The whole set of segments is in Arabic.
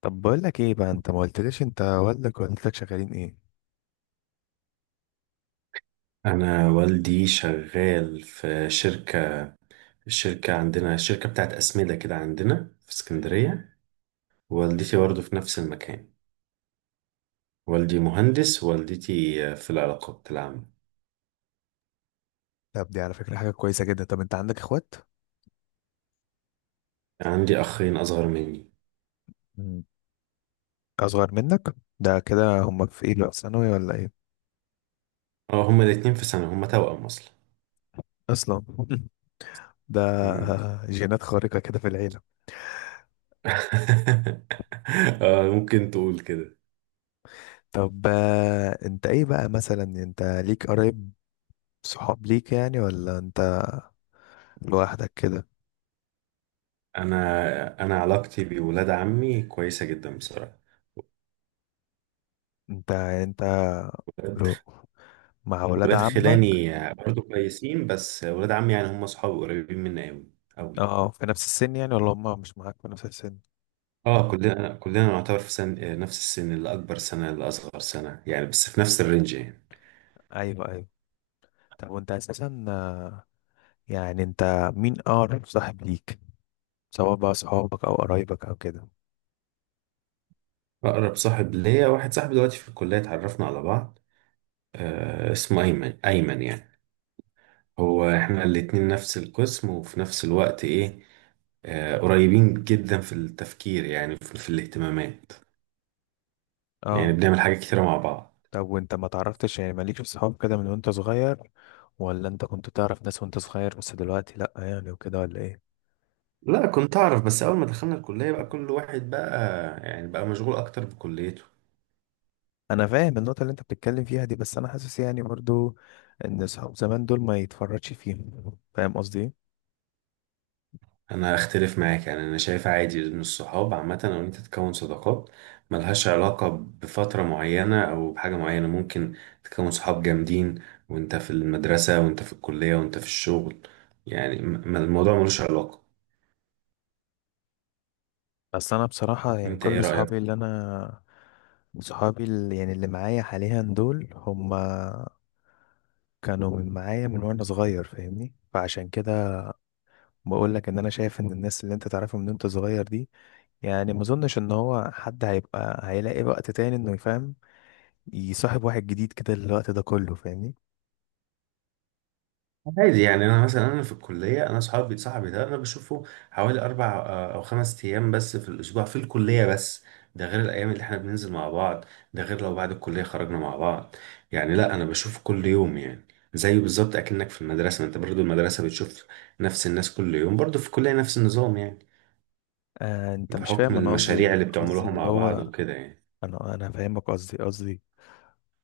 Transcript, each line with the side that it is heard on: left: طب، بقول لك ايه بقى؟ انت ما قلتليش انت والدك ووالدتك شغالين ايه؟
right: أنا والدي شغال في شركة عندنا، شركة بتاعت أسمدة كده عندنا في اسكندرية. والدتي برضه في نفس المكان. والدي مهندس، والدتي في العلاقات العامة.
left: طب، دي على فكرة حاجة كويسة جدا. طب، انت عندك اخوات؟
right: عندي أخين أصغر مني.
left: مم. اصغر منك؟ ده كده هم في ايه بقى، في ثانوي ولا ايه؟
right: اه، هما الاتنين في سنة، هما توأم أصلا.
left: اصلا. ده
right: مم.
left: جينات خارقة كده في العيلة.
right: آه، ممكن تقول كده.
left: طب، انت ايه بقى؟ مثلا انت ليك قرايب، صحاب ليك يعني ولا انت لوحدك كده؟
right: أنا علاقتي بولاد عمي كويسة جدا بصراحة.
left: انت
right: ولاد
left: لو مع، لا، ولاد
right: ولاد
left: عمك.
right: خلاني برضه كويسين، بس ولاد عمي يعني هما صحابي قريبين مني أوي أوي.
left: اه، في نفس السن يعني ولا هم مش معاك في نفس السن؟
right: اه، كلنا نعتبر في سن، نفس السن، اللي اكبر سنه اللي اصغر سنه يعني، بس في نفس الرينج يعني.
left: ايوه، ايوه. طب، وانت اساسا يعني انت مين اقرب صاحب ليك؟ سواء بقى صحابك او قرايبك او كده.
right: اقرب صاحب ليا واحد صاحبي دلوقتي في الكليه، اتعرفنا على بعض. آه، اسمه ايمن، ايمن يعني. هو احنا الاتنين نفس القسم، وفي نفس الوقت ايه، آه قريبين جدا في التفكير، يعني في الاهتمامات. يعني
left: اه.
right: بنعمل حاجات كتيره مع بعض.
left: طب، وانت ما تعرفتش يعني؟ مالكش صحاب كده من وانت صغير ولا انت كنت تعرف ناس وانت صغير، بس دلوقتي لا يعني وكده ولا ايه؟
right: لا، كنت اعرف، بس اول ما دخلنا الكليه بقى كل واحد بقى يعني بقى مشغول اكتر بكليته.
left: انا فاهم النقطة اللي انت بتتكلم فيها دي، بس انا حاسس يعني برضو ان صحاب زمان دول ما يتفرجش فيهم. فاهم قصدي ايه؟
right: انا اختلف معاك، يعني انا شايف عادي ان الصحاب عامه، او إن انت تكون صداقات ملهاش علاقه بفتره معينه او بحاجه معينه. ممكن تكون صحاب جامدين وانت في المدرسه وانت في الكليه وانت في الشغل. يعني الموضوع ملوش علاقه.
left: بس انا بصراحة يعني
right: انت ايه
left: كل
right: رايك؟
left: صحابي اللي انا، صحابي اللي يعني اللي معايا حاليا، دول هما كانوا من معايا من وانا صغير، فاهمني؟ فعشان كده بقول لك ان انا شايف ان الناس اللي انت تعرفها من وانت صغير دي، يعني ما اظنش ان هو حد هيبقى هيلاقي وقت تاني انه يفهم، يصاحب واحد جديد كده الوقت ده كله. فاهمني؟
right: عادي، يعني انا مثلا، انا في الكليه انا صحابي صاحبي ده انا بشوفه حوالي اربع، او خمس ايام بس في الاسبوع، في الكليه بس. ده غير الايام اللي احنا بننزل مع بعض، ده غير لو بعد الكليه خرجنا مع بعض. يعني لا، انا بشوفه كل يوم يعني. زيه بالظبط اكنك في المدرسه، ما انت برضو المدرسه بتشوف نفس الناس كل يوم، برضو في الكليه نفس النظام يعني.
left: انت مش
right: بحكم
left: فاهم انا قصدي ايه؟
right: المشاريع اللي
left: أنا قصدي
right: بتعملوها
left: اللي
right: مع بعض
left: هو
right: وكده يعني.
left: انا فاهمك، قصدي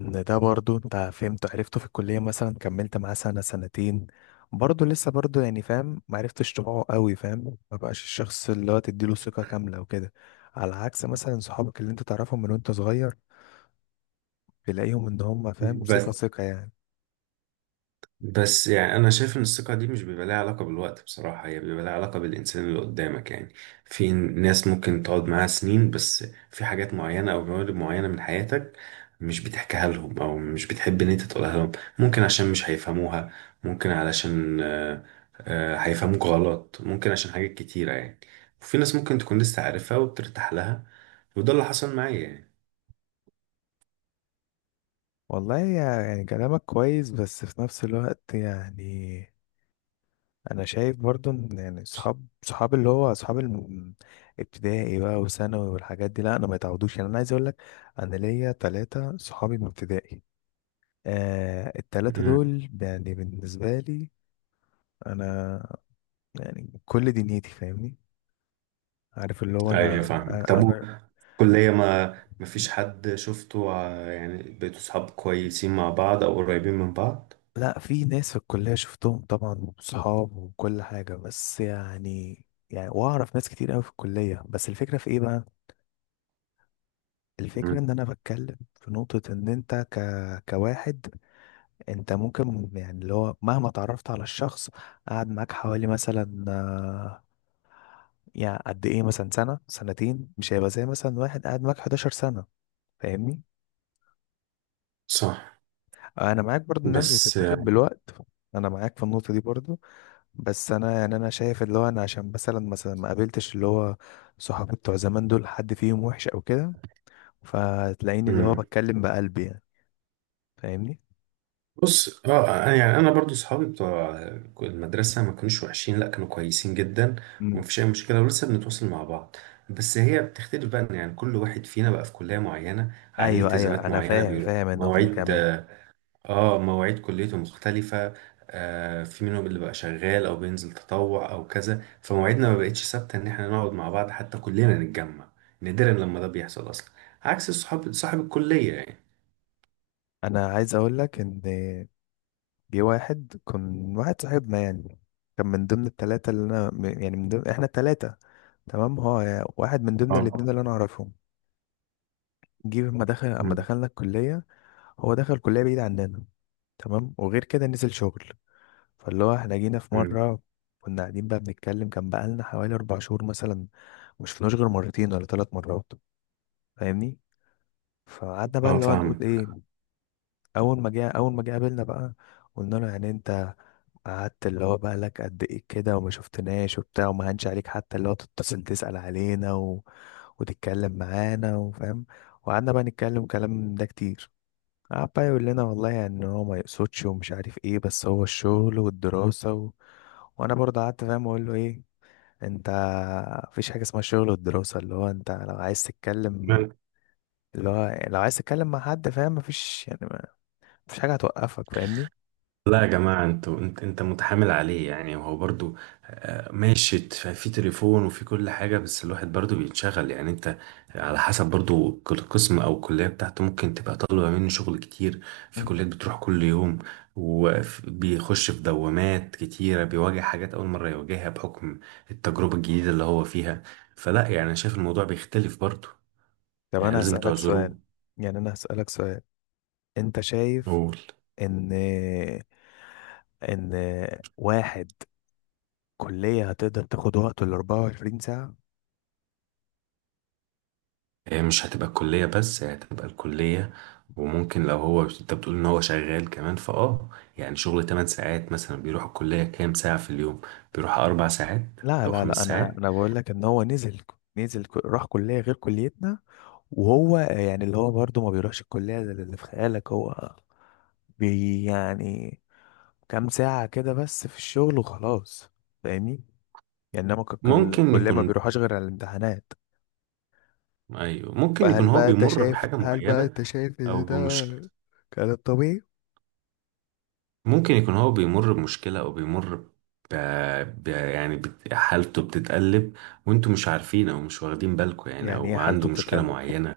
left: ان ده برضو انت فهمته عرفته في الكلية مثلا، كملت معاه سنة سنتين، برضه لسه برضه يعني فاهم ما عرفتش طباعه قوي، فاهم ما بقاش الشخص اللي هو تديله ثقة كاملة وكده. على عكس مثلا صحابك اللي انت تعرفهم من وانت صغير، تلاقيهم ان هم فاهم ثقة
right: بس
left: ثقة يعني.
right: بس يعني انا شايف ان الثقه دي مش بيبقى لها علاقه بالوقت، بصراحه هي بيبقى لها علاقه بالانسان اللي قدامك يعني. في ناس ممكن تقعد معاها سنين، بس في حاجات معينه او جوانب معينه من حياتك مش بتحكيها لهم، او مش بتحب ان انت تقولها لهم. ممكن عشان مش هيفهموها، ممكن علشان هيفهموك غلط، ممكن عشان حاجات كتيره يعني. وفي ناس ممكن تكون لسه عارفها وبترتاح لها، وده اللي حصل معايا يعني.
left: والله، يعني كلامك كويس بس في نفس الوقت يعني انا شايف برضو ان يعني صحاب اللي هو صحاب ابتدائي بقى وثانوي والحاجات دي، لا، انا ما يتعودوش. يعني انا عايز اقول لك، انا ليا 3 صحابي من ابتدائي. الثلاثة
right: امم.
left: دول يعني بالنسبة لي انا، يعني كل دنيتي. فاهمني؟ عارف اللي هو
right: ايوه،
left: انا.
right: فاهمك. طب
left: انا،
right: كلية، ما فيش حد شفته يعني بقيتوا صحاب كويسين مع بعض أو قريبين من بعض؟
left: لا، في ناس في الكلية شفتهم طبعا وصحاب وكل حاجة، بس يعني، يعني واعرف ناس كتير قوي في الكلية، بس الفكرة في ايه بقى؟ الفكرة
right: مم.
left: ان انا بتكلم في نقطة، ان انت كواحد، انت ممكن يعني اللي هو مهما اتعرفت على الشخص، قعد معاك حوالي مثلا، يعني قد ايه، مثلا سنة سنتين، مش هيبقى زي مثلا واحد قعد معاك 11 سنة. فاهمني؟
right: صح.
left: انا معاك برضو ان هي مش
right: بس.
left: بتتاخد بالوقت. انا معاك في النقطة دي برضو، بس انا يعني انا شايف اللي هو انا عشان مثلا ما قابلتش اللي هو صحابي بتوع زمان دول حد فيهم وحش او كده، فتلاقيني اللي هو
right: مم.
left: بتكلم بقلبي يعني. فاهمني؟
right: بص، اه، يعني انا برضو صحابي بتوع المدرسه ما كانوش وحشين، لا كانوا كويسين جدا.
left: امم
right: ومفيش اي مشكله ولسه بنتواصل مع بعض. بس هي بتختلف بقى، إن يعني كل واحد فينا بقى في كليه معينه، عليه
left: ايوه، ايوه،
right: التزامات
left: انا
right: معينه،
left: فاهم
right: بيروح
left: فاهم النقطه دي
right: مواعيد،
left: كمان.
right: اه مواعيد كليته مختلفة. في منهم اللي بقى شغال او بينزل تطوع او كذا، فمواعيدنا ما بقتش ثابتة ان احنا نقعد مع بعض حتى كلنا نتجمع. نادرا لما ده بيحصل اصلا. عكس الصحاب صاحب الكلية يعني.
left: انا عايز اقول لك ان جه واحد، كان واحد صاحبنا يعني، كان من ضمن الثلاثه اللي انا، يعني من ضمن احنا الثلاثه تمام، هو واحد من ضمن
right: اه.
left: الاثنين اللي انا اعرفهم. جه اما
right: مم.
left: دخلنا الكليه، هو دخل كليه بعيد عننا تمام، وغير كده نزل شغل. فاللي هو احنا جينا في
right: مم.
left: مرة، كنا قاعدين بقى بنتكلم، كان بقالنا حوالي 4 شهور مثلا، مشفناش غير مرتين ولا 3 مرات. فاهمني؟ فقعدنا بقى
right: اه،
left: اللي هو نقول
right: فاهمك.
left: ايه. أول ما جه قابلنا بقى، قلنا له يعني انت قعدت اللي هو بقى لك قد ايه كده وما شفتناش وبتاع، وما هنش عليك حتى اللي هو تتصل تسأل علينا وتتكلم معانا وفاهم، وقعدنا بقى نتكلم كلام ده كتير. قعد بقى يقول لنا، والله يعني ان هو ما يقصدش ومش عارف ايه، بس هو الشغل والدراسة وانا برضه قعدت فاهم اقول له ايه. انت مفيش حاجة اسمها شغل والدراسة، اللي هو انت لو عايز تتكلم، اللي هو لو عايز تتكلم مع حد فاهم، مفيش يعني ما... مفيش حاجة هتوقفك. فاهمني؟
right: لا يا جماعة، انت متحامل عليه، يعني هو برضو ماشي، في تليفون وفي كل حاجة، بس الواحد برضو بيتشغل، يعني انت على حسب، برضو كل قسم او الكلية بتاعته ممكن تبقى طالبة منه شغل كتير. في
left: مم.
right: كليات بتروح كل يوم، وبيخش في دوامات كتيرة، بيواجه حاجات أول مرة يواجهها بحكم التجربة الجديدة اللي هو فيها. فلا، يعني انا شايف الموضوع بيختلف برضو.
left: طب،
right: يعني
left: انا
right: لازم
left: هسألك سؤال،
right: تعذروه.
left: يعني انا هسألك سؤال. انت شايف
right: قول.
left: ان ان واحد كلية هتقدر تاخد وقته ال 24 ساعة؟
right: هي مش هتبقى الكلية بس، هي هتبقى الكلية وممكن لو هو، انت بتقول ان هو شغال كمان يعني شغل 8 ساعات مثلا، بيروح الكلية كام ساعة في اليوم؟ بيروح اربع ساعات
left: لا،
right: او
left: لا، لا،
right: خمس
left: انا
right: ساعات.
left: انا بقول لك ان هو راح كليه غير كليتنا، وهو يعني اللي هو برضه ما بيروحش الكليه زي اللي في خيالك. هو بي، يعني كام ساعه كده بس في الشغل وخلاص. فاهمني؟ يعني انما
right: ممكن
left: الكليه ما
right: يكون،
left: بيروحش غير على الامتحانات.
right: ايوه ممكن
left: فهل
right: يكون هو
left: بقى انت
right: بيمر
left: شايف
right: بحاجة
left: هل بقى
right: معينة
left: انت شايف
right: او
left: ان ده
right: بمشكلة.
left: كلام طبيعي؟
right: ممكن يكون هو بيمر بمشكلة او بيمر ب... يعني حالته بتتقلب، وانتوا مش عارفين او مش واخدين بالكم يعني،
left: يعني ايه
right: او
left: حالته
right: عنده مشكلة
left: بتتقلب؟
right: معينة.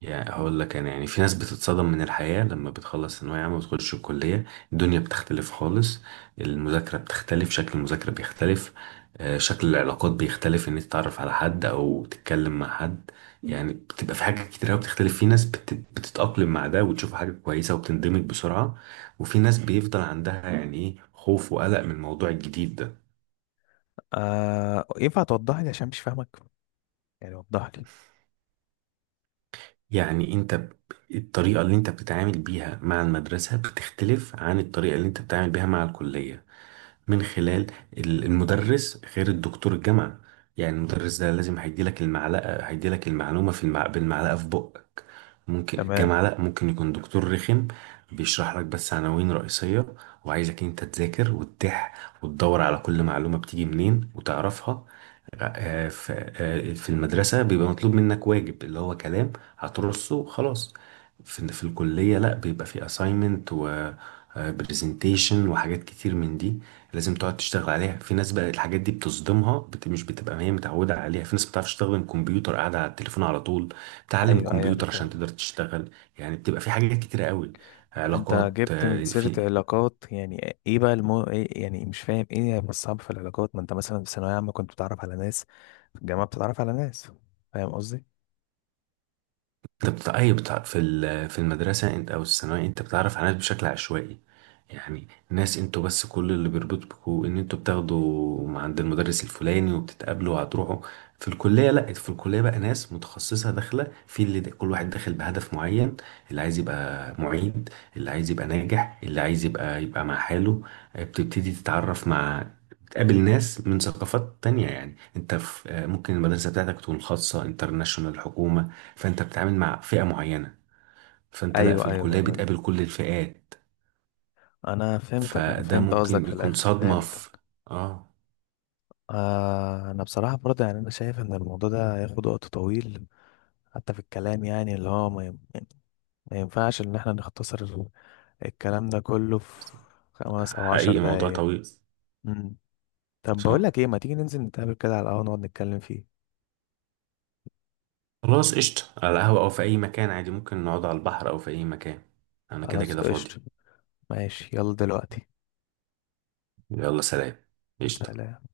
right: يعني هقول لك انا، يعني في ناس بتتصدم من الحياة لما بتخلص ثانوية عامة وتخش الكلية. الدنيا بتختلف خالص. المذاكرة بتختلف، شكل المذاكرة بيختلف. شكل العلاقات بيختلف، ان انت تتعرف على حد او تتكلم مع حد. يعني بتبقى في حاجات كتير قوي بتختلف، في ناس بتتأقلم مع ده وتشوف حاجة كويسة وبتندمج بسرعة، وفي ناس بيفضل عندها يعني ايه خوف وقلق من الموضوع الجديد ده.
left: ينفع توضح لي عشان مش فاهمك؟ يعني وضح لي.
right: يعني انت الطريقة اللي انت بتتعامل بيها مع المدرسة بتختلف عن الطريقة اللي انت بتتعامل بيها مع الكلية، من خلال المدرس غير الدكتور الجامعة. يعني المدرس ده لازم هيديلك المعلقة، هيديلك المعلومة في بالمعلقة في بقك. ممكن
left: تمام.
right: الجامعة لأ، ممكن يكون دكتور رخم بيشرح لك بس عناوين رئيسية، وعايزك انت تذاكر وتدور على كل معلومة بتيجي منين وتعرفها. آه، في في المدرسة بيبقى مطلوب منك واجب اللي هو كلام، هترصه خلاص. في الكلية لا، بيبقى في assignment و presentation وحاجات كتير من دي، لازم تقعد تشتغل عليها. في ناس بقى الحاجات دي بتصدمها، مش بتبقى هي متعودة عليها، في ناس بتعرفش تستخدم كمبيوتر، قاعدة على التليفون على طول، بتعلم
left: ايوه، ايوه، انا
right: كمبيوتر عشان
left: فاهم.
right: تقدر تشتغل. يعني بتبقى في حاجات كتيرة قوي،
left: انت
right: علاقات،
left: جبت من سيرة
right: في
left: علاقات، يعني ايه بقى إيه يعني؟ مش فاهم ايه بس صعب في العلاقات، ما انت مثلا في ثانوية عامة كنت بتتعرف على ناس، في الجامعة بتتعرف على ناس. فاهم قصدي؟
right: انت بتاع اي، بتاع في المدرسه انت او الثانويه، انت بتعرف على ناس بشكل عشوائي. يعني ناس انتوا بس، كل اللي بيربطكوا ان انتوا بتاخدوا مع عند المدرس الفلاني وبتتقابلوا وهتروحوا. في الكليه لا، في الكليه بقى ناس متخصصه داخله، في اللي كل واحد داخل بهدف معين. اللي عايز يبقى معيد، اللي عايز يبقى ناجح، اللي عايز يبقى مع حاله. بتبتدي تتعرف مع، تقابل ناس من ثقافات تانية. يعني انت في ممكن المدرسة بتاعتك تكون خاصة، انترناشونال، حكومة، فانت بتتعامل مع فئة معينة. فانت لا، في
left: ايوه،
right: الكلية
left: ايوه،
right: بتقابل كل الفئات.
left: انا فهمتك، انا
right: فده
left: فهمت قصدك
right: ممكن
left: في
right: يكون
left: الاخر،
right: صدمة
left: فهمت.
right: في. اه،
left: انا بصراحة برضه يعني انا شايف ان الموضوع ده هياخد وقت طويل، حتى في الكلام يعني اللي هو ما ينفعش ان احنا نختصر الكلام ده كله في خمس او عشر
right: حقيقي موضوع
left: دقايق
right: طويل.
left: مم. طب، بقول
right: صح.
left: لك ايه؟ ما تيجي ننزل نتقابل كده على القهوة نقعد نتكلم فيه.
right: خلاص قشطة، على القهوة او في اي مكان عادي، ممكن نقعد على البحر او في اي مكان. انا كده
left: خلاص،
right: كده فاضي.
left: قشطة. ماشي، يلا دلوقتي.
right: يلا سلام. قشطة.
left: سلام.